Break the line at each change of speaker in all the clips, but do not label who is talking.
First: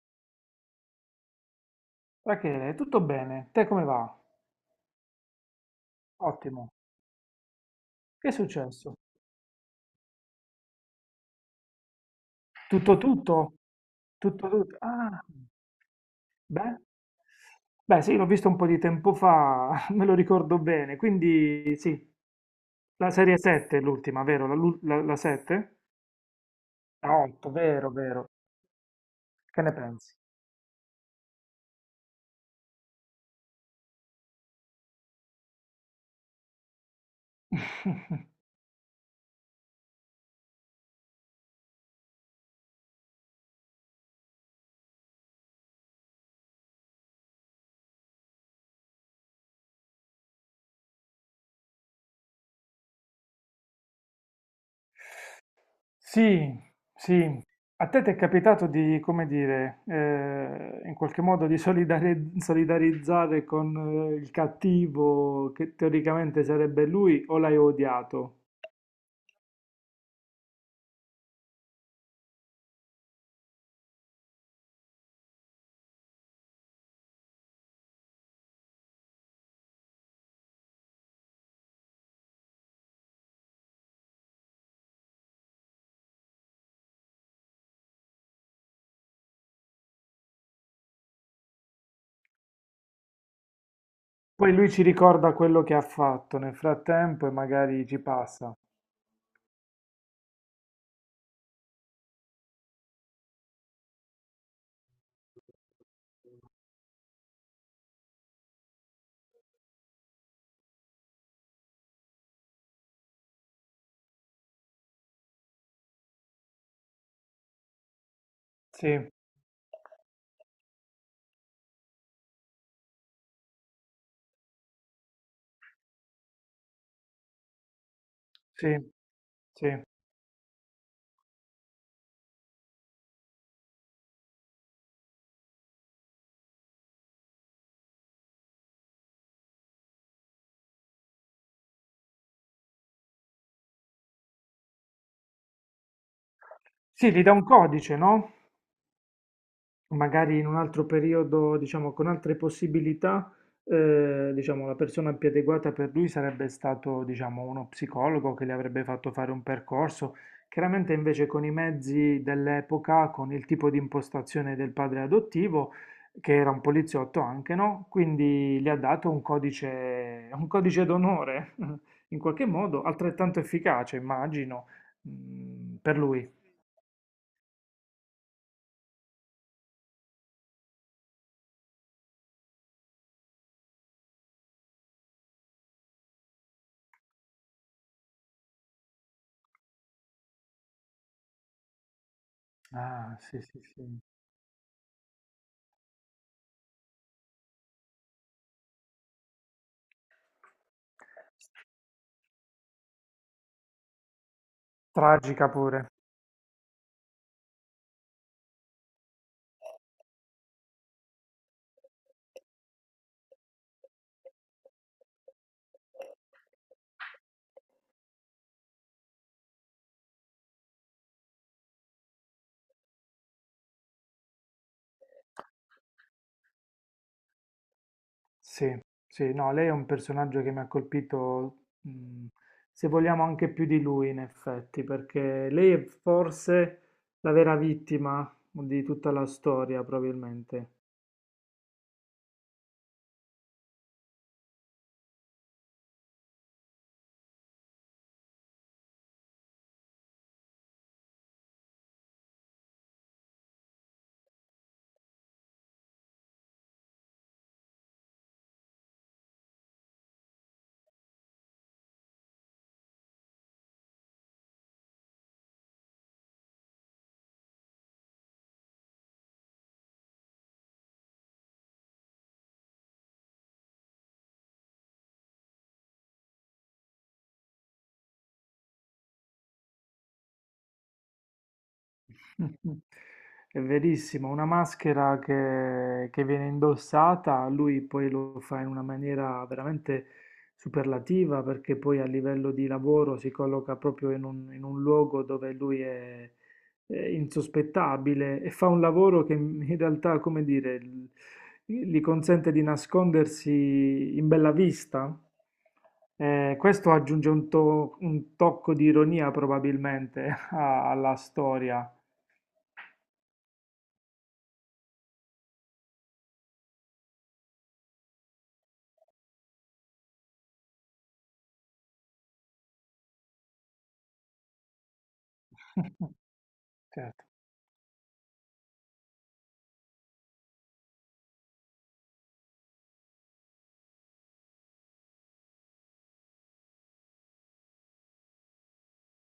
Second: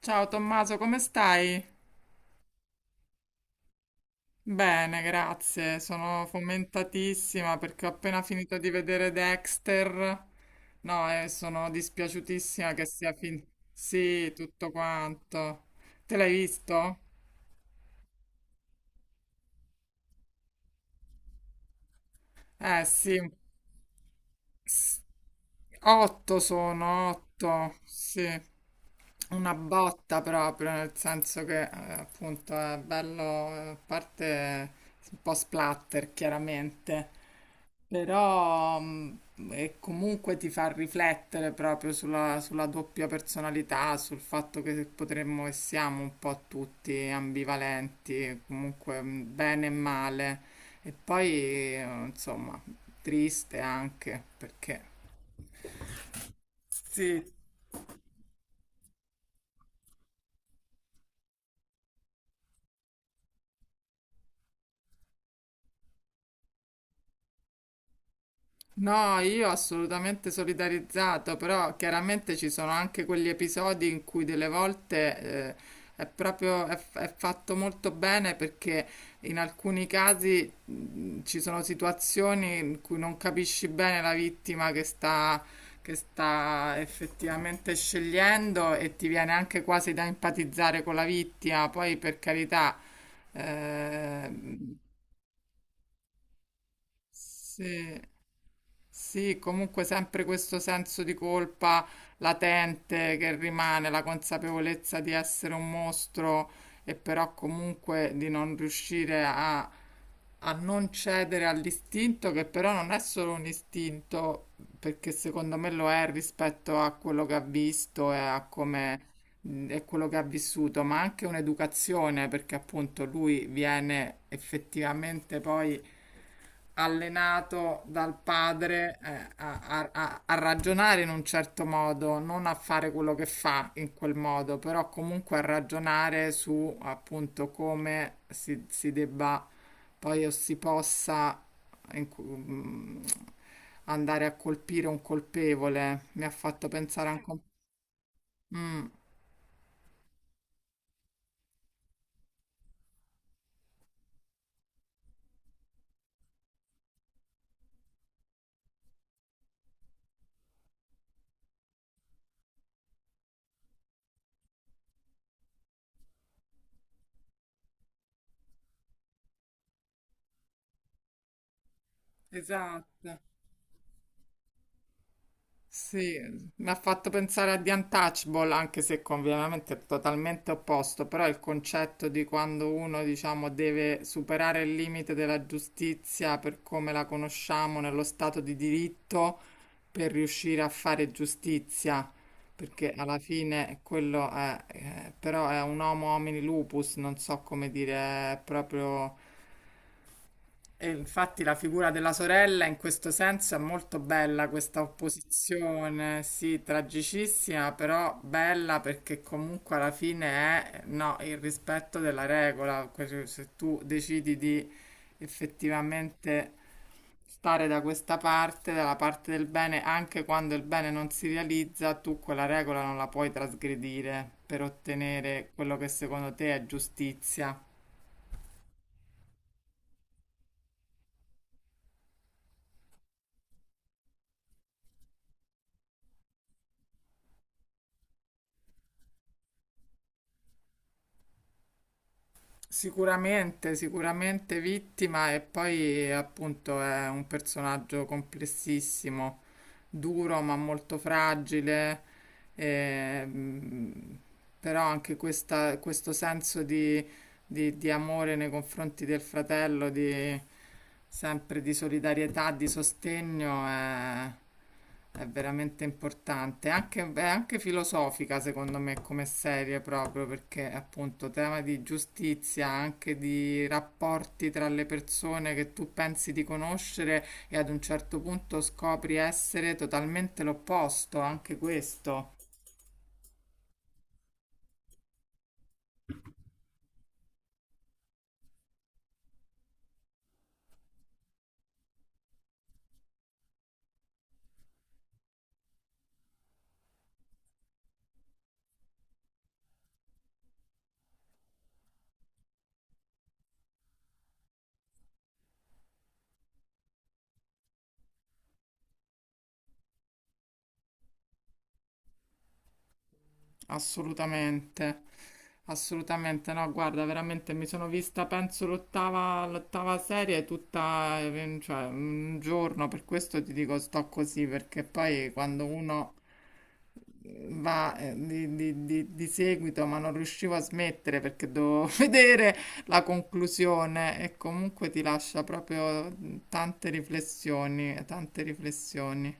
Ciao Tommaso, come stai?
Rachele, tutto bene? Te come va?
Bene, grazie. Sono
Ottimo.
fomentatissima perché ho appena
Che è
finito di
successo?
vedere Dexter. No, e sono dispiaciutissima che
Tutto
sia finito.
tutto?
Sì,
Tutto
tutto
tutto? Ah,
quanto. Te l'hai
beh.
visto?
Beh, sì, l'ho visto un po' di tempo fa, me lo ricordo bene. Quindi sì,
Eh
la
sì,
serie 7 è l'ultima, vero? La, lu-
S-
la, 7?
otto sono,
La 8,
otto,
vero, vero.
sì. Una
Che ne pensi?
botta proprio, nel senso che appunto è bello, a parte un po' splatter chiaramente, Però e comunque ti fa riflettere proprio sulla doppia personalità, sul fatto che potremmo e siamo un po' tutti ambivalenti, comunque bene e male. E poi, insomma, triste anche perché.
Sì,
Sì,
sì. A te ti è capitato di, come dire, in qualche modo di solidarizzare con il cattivo che teoricamente sarebbe lui o l'hai odiato?
no, io assolutamente solidarizzato, però chiaramente ci sono anche quegli episodi in cui delle volte eh, è proprio è fatto molto bene perché in alcuni casi ci sono situazioni in cui non capisci bene la vittima che sta effettivamente scegliendo e ti viene anche quasi da empatizzare con la vittima, poi per carità. Eh,
Poi lui ci ricorda quello che ha fatto nel frattempo e magari ci
sì,
passa.
sì, comunque sempre questo senso di colpa latente che rimane, la consapevolezza di essere un mostro e però comunque di non riuscire a non cedere all'istinto, che però non è solo un istinto, perché secondo me lo è rispetto a quello che ha visto e a
Sì,
come e quello che ha vissuto, ma anche un'educazione, perché appunto lui viene effettivamente poi allenato dal
sì,
padre
sì.
a ragionare in un certo modo, non a fare quello che fa in quel modo, però comunque a ragionare su appunto come si debba poi o si possa in cu- mm, andare a colpire un colpevole. Mi ha fatto pensare
Sì, gli
anche
dà
un
un codice, no?
po'. Mm,
Magari in un altro periodo, diciamo, con altre possibilità, diciamo, la persona più adeguata per lui sarebbe stato, diciamo, uno psicologo che le avrebbe fatto fare un percorso. Chiaramente invece con i mezzi dell'epoca, con il tipo di impostazione del padre adottivo, che era un poliziotto anche, no? Quindi le ha dato un codice d'onore, in qualche modo,
esatto.
altrettanto efficace, immagino, per
Sì,
lui.
mi ha fatto pensare a The Untouchable, anche se ovviamente è totalmente opposto, però il concetto di quando uno, diciamo, deve superare il limite della giustizia per come la conosciamo nello stato di diritto per riuscire a fare giustizia, perché
Ah,
alla
sì, sì,
fine
sì.
quello è, però è un homo homini lupus, non so come dire, è proprio e infatti la figura della sorella in questo senso è molto bella, questa
Tragica pure.
opposizione, sì, tragicissima, però bella perché comunque alla fine è, no, il rispetto della regola, se tu decidi di effettivamente stare da questa parte, dalla parte del bene, anche quando il bene non si realizza, tu quella regola non la puoi trasgredire per ottenere quello che secondo te è giustizia.
Sì, sì, no, lei è un personaggio che mi ha colpito, se vogliamo anche più di lui in effetti, perché lei è forse la vera vittima di tutta la storia, probabilmente.
Sicuramente, sicuramente vittima e poi appunto è un personaggio complessissimo duro ma molto fragile, ehm, però anche questo senso di, di amore nei confronti del fratello, di, sempre di solidarietà, di sostegno, è veramente importante. È anche filosofica, secondo me, come serie proprio, perché appunto tema di giustizia, anche di rapporti tra le persone che tu pensi di conoscere e ad un certo punto scopri essere totalmente l'opposto, anche questo,
È verissimo, una maschera che viene indossata, lui poi lo fa in una maniera veramente superlativa perché poi a livello di lavoro si colloca proprio in un luogo dove lui è insospettabile e fa un lavoro che in realtà, come dire, gli consente di nascondersi in bella vista. Questo aggiunge un tocco di ironia probabilmente alla storia.
assolutamente. Assolutamente no, guarda, veramente mi sono vista, penso, l'ottava serie tutta, cioè, un giorno, per questo ti dico sto così, perché poi quando uno
Certo.
va di seguito, ma non riuscivo a smettere perché dovevo vedere la conclusione e comunque ti lascia proprio tante riflessioni, tante riflessioni.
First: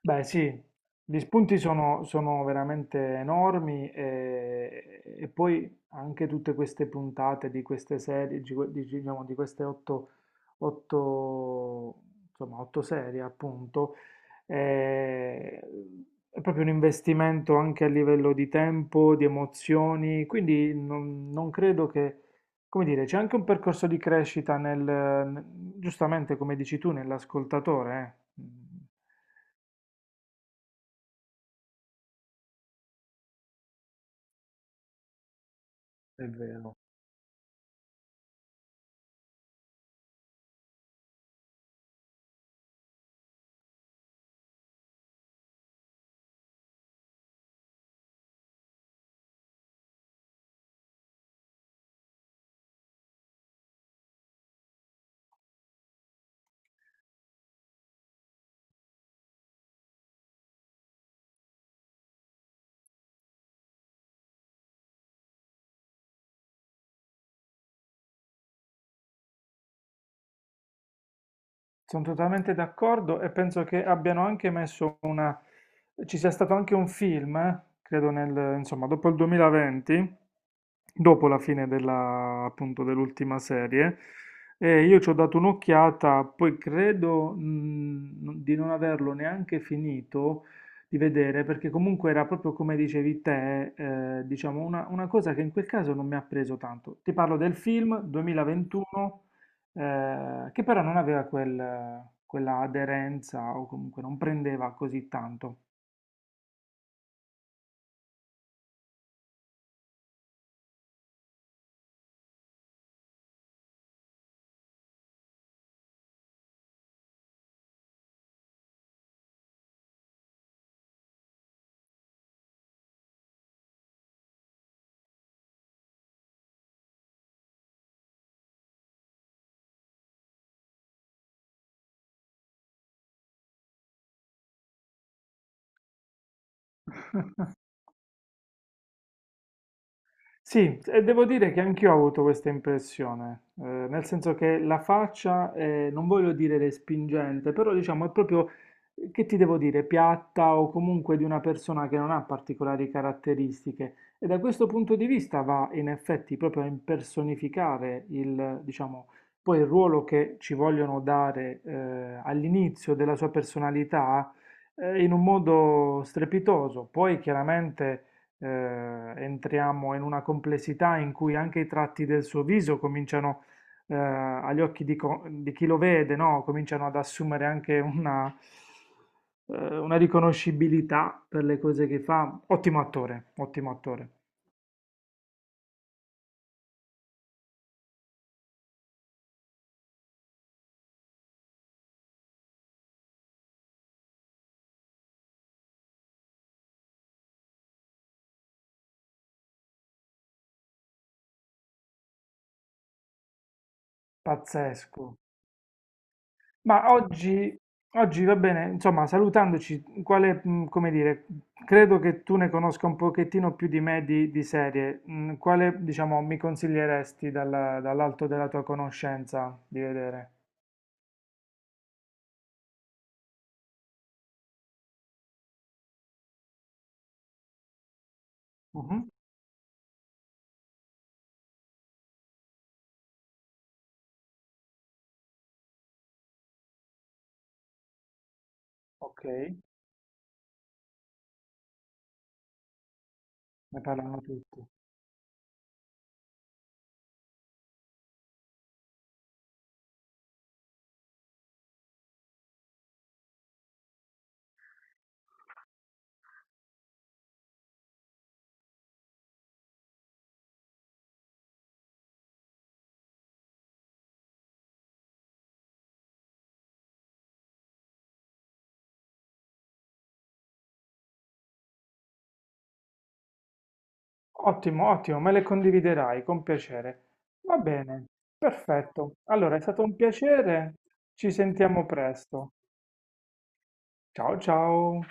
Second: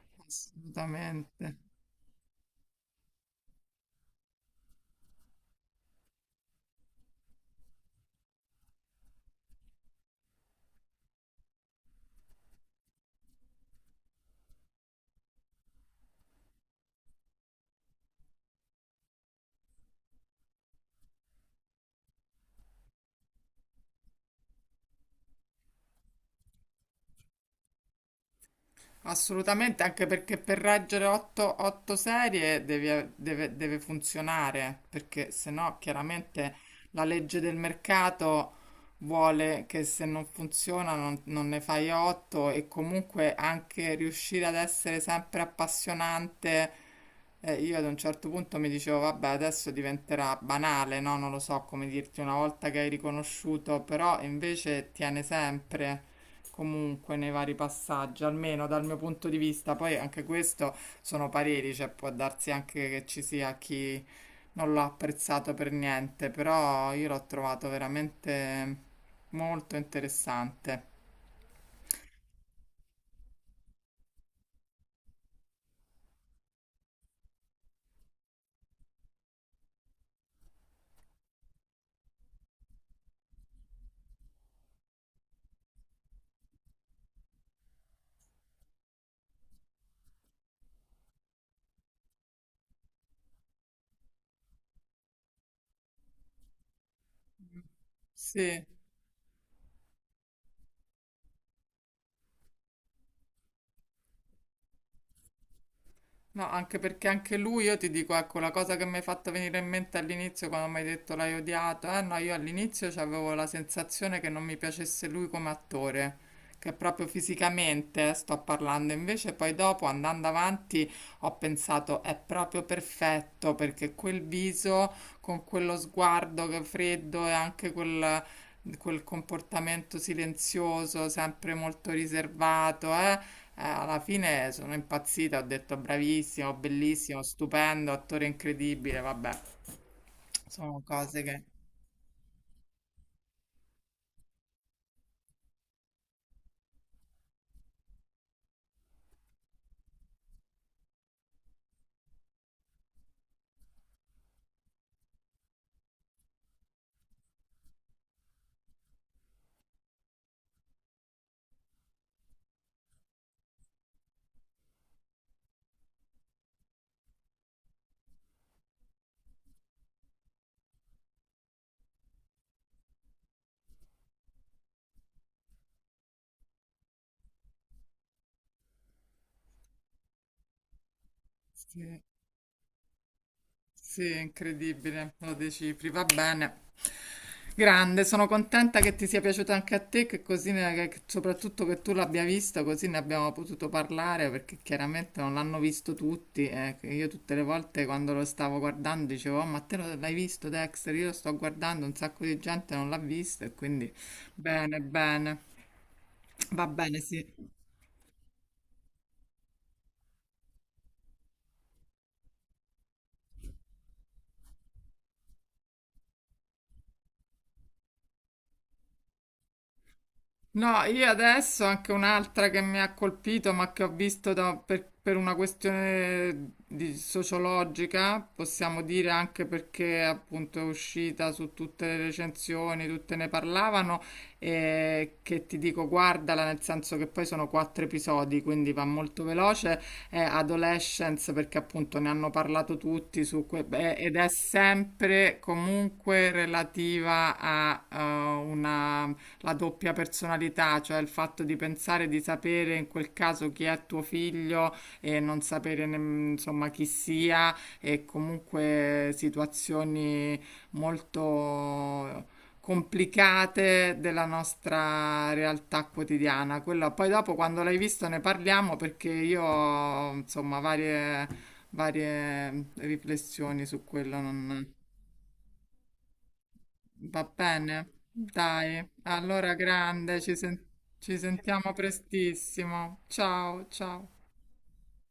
Beh sì, gli
Assolutamente,
spunti sono veramente enormi e poi anche tutte queste puntate di queste serie, diciamo, di queste otto, insomma, otto serie appunto, eh, è proprio un investimento anche a livello di tempo, di emozioni, quindi non credo che, come dire, c'è anche un percorso di crescita nel, giustamente come dici tu, nell'ascoltatore.
assolutamente, anche perché per reggere 8 serie deve funzionare, perché se no
È
chiaramente
vero,
la legge del mercato vuole che se non funziona non, non ne fai 8 e comunque anche riuscire ad essere sempre appassionante. Io ad un certo punto mi dicevo, vabbè, adesso diventerà banale, no? Non lo so come dirti una volta che hai riconosciuto, però invece tiene sempre comunque nei vari passaggi, almeno dal mio punto di vista. Poi anche questo sono pareri, cioè può darsi anche che ci sia chi non l'ha apprezzato per niente, però io l'ho trovato veramente molto interessante.
sono totalmente d'accordo e penso che abbiano anche messo una, ci sia stato anche un film, credo nel, insomma, dopo il 2020, dopo la fine appunto, dell'ultima serie. E io ci ho dato un'occhiata, poi credo, di non averlo neanche finito di vedere, perché comunque era proprio come dicevi te, diciamo una cosa che in quel caso non mi ha preso tanto. Ti parlo del film
Sì,
2021, che però non aveva quella aderenza o comunque non prendeva così tanto.
no, anche perché anche lui, io ti dico, ecco, la cosa che mi hai fatto venire in mente all'inizio quando mi hai detto l'hai odiato, eh no, io all'inizio avevo la sensazione che non mi piacesse lui come attore, che proprio fisicamente sto parlando, invece poi dopo andando avanti ho pensato è proprio perfetto perché quel viso con quello sguardo che è freddo e anche quel... quel comportamento silenzioso, sempre molto riservato, alla fine sono impazzita, ho detto bravissimo, bellissimo, stupendo, attore incredibile, vabbè,
Sì,
sono
e
cose
devo
che...
dire che anch'io ho avuto questa impressione, nel senso che la faccia, non voglio dire respingente, però diciamo è proprio, che ti devo dire, piatta o comunque di una persona che non ha particolari caratteristiche. E da questo punto di vista va in effetti proprio a impersonificare diciamo, poi il ruolo che ci vogliono dare, all'inizio della sua personalità, in un modo strepitoso. Poi chiaramente entriamo in una complessità in cui anche i tratti del suo viso cominciano, agli occhi di chi lo vede, no? Cominciano ad assumere anche una riconoscibilità per le cose
Sì,
che fa. Ottimo attore,
sì, incredibile, lo decifri, va bene. Grande, sono contenta che ti sia piaciuto anche a te, che così soprattutto che tu l'abbia visto, così ne abbiamo potuto parlare, perché chiaramente non l'hanno visto tutti. Eh, che io tutte le volte quando lo stavo guardando dicevo, "Oh, ma l'hai visto Dexter? Io lo sto guardando, un sacco di gente non l'ha visto e quindi bene,
pazzesco.
bene. Va
Ma
bene, sì.
oggi va bene, insomma, salutandoci, quale, come dire, credo che tu ne conosca un pochettino più di me di serie. Quale, diciamo, mi consiglieresti dall'alto della tua conoscenza di vedere?
No, io adesso anche un'altra che mi ha colpito, ma che ho visto per una questione di sociologica, possiamo
Mhm.
dire anche perché appunto è uscita su tutte le recensioni, tutte ne parlavano, e che ti dico guardala, nel senso che poi sono 4 episodi, quindi va molto
Ok, ne
veloce, è Adolescence perché appunto ne hanno parlato tutti su beh, ed
parlano
è
tutti.
sempre comunque relativa a una la doppia personalità, cioè il fatto di pensare di sapere in quel caso chi è tuo figlio e non sapere insomma chi sia e comunque situazioni molto complicate della nostra realtà quotidiana. Quello, poi dopo quando l'hai visto ne parliamo perché io ho, insomma varie, varie riflessioni su quello non
Ottimo, ottimo, me le condividerai con piacere.
va
Va
bene,
bene,
dai,
perfetto.
allora
Allora, è stato un
grande,
piacere.
ci
Ci
sentiamo
sentiamo presto.
prestissimo. Ciao, ciao.
Ciao, ciao.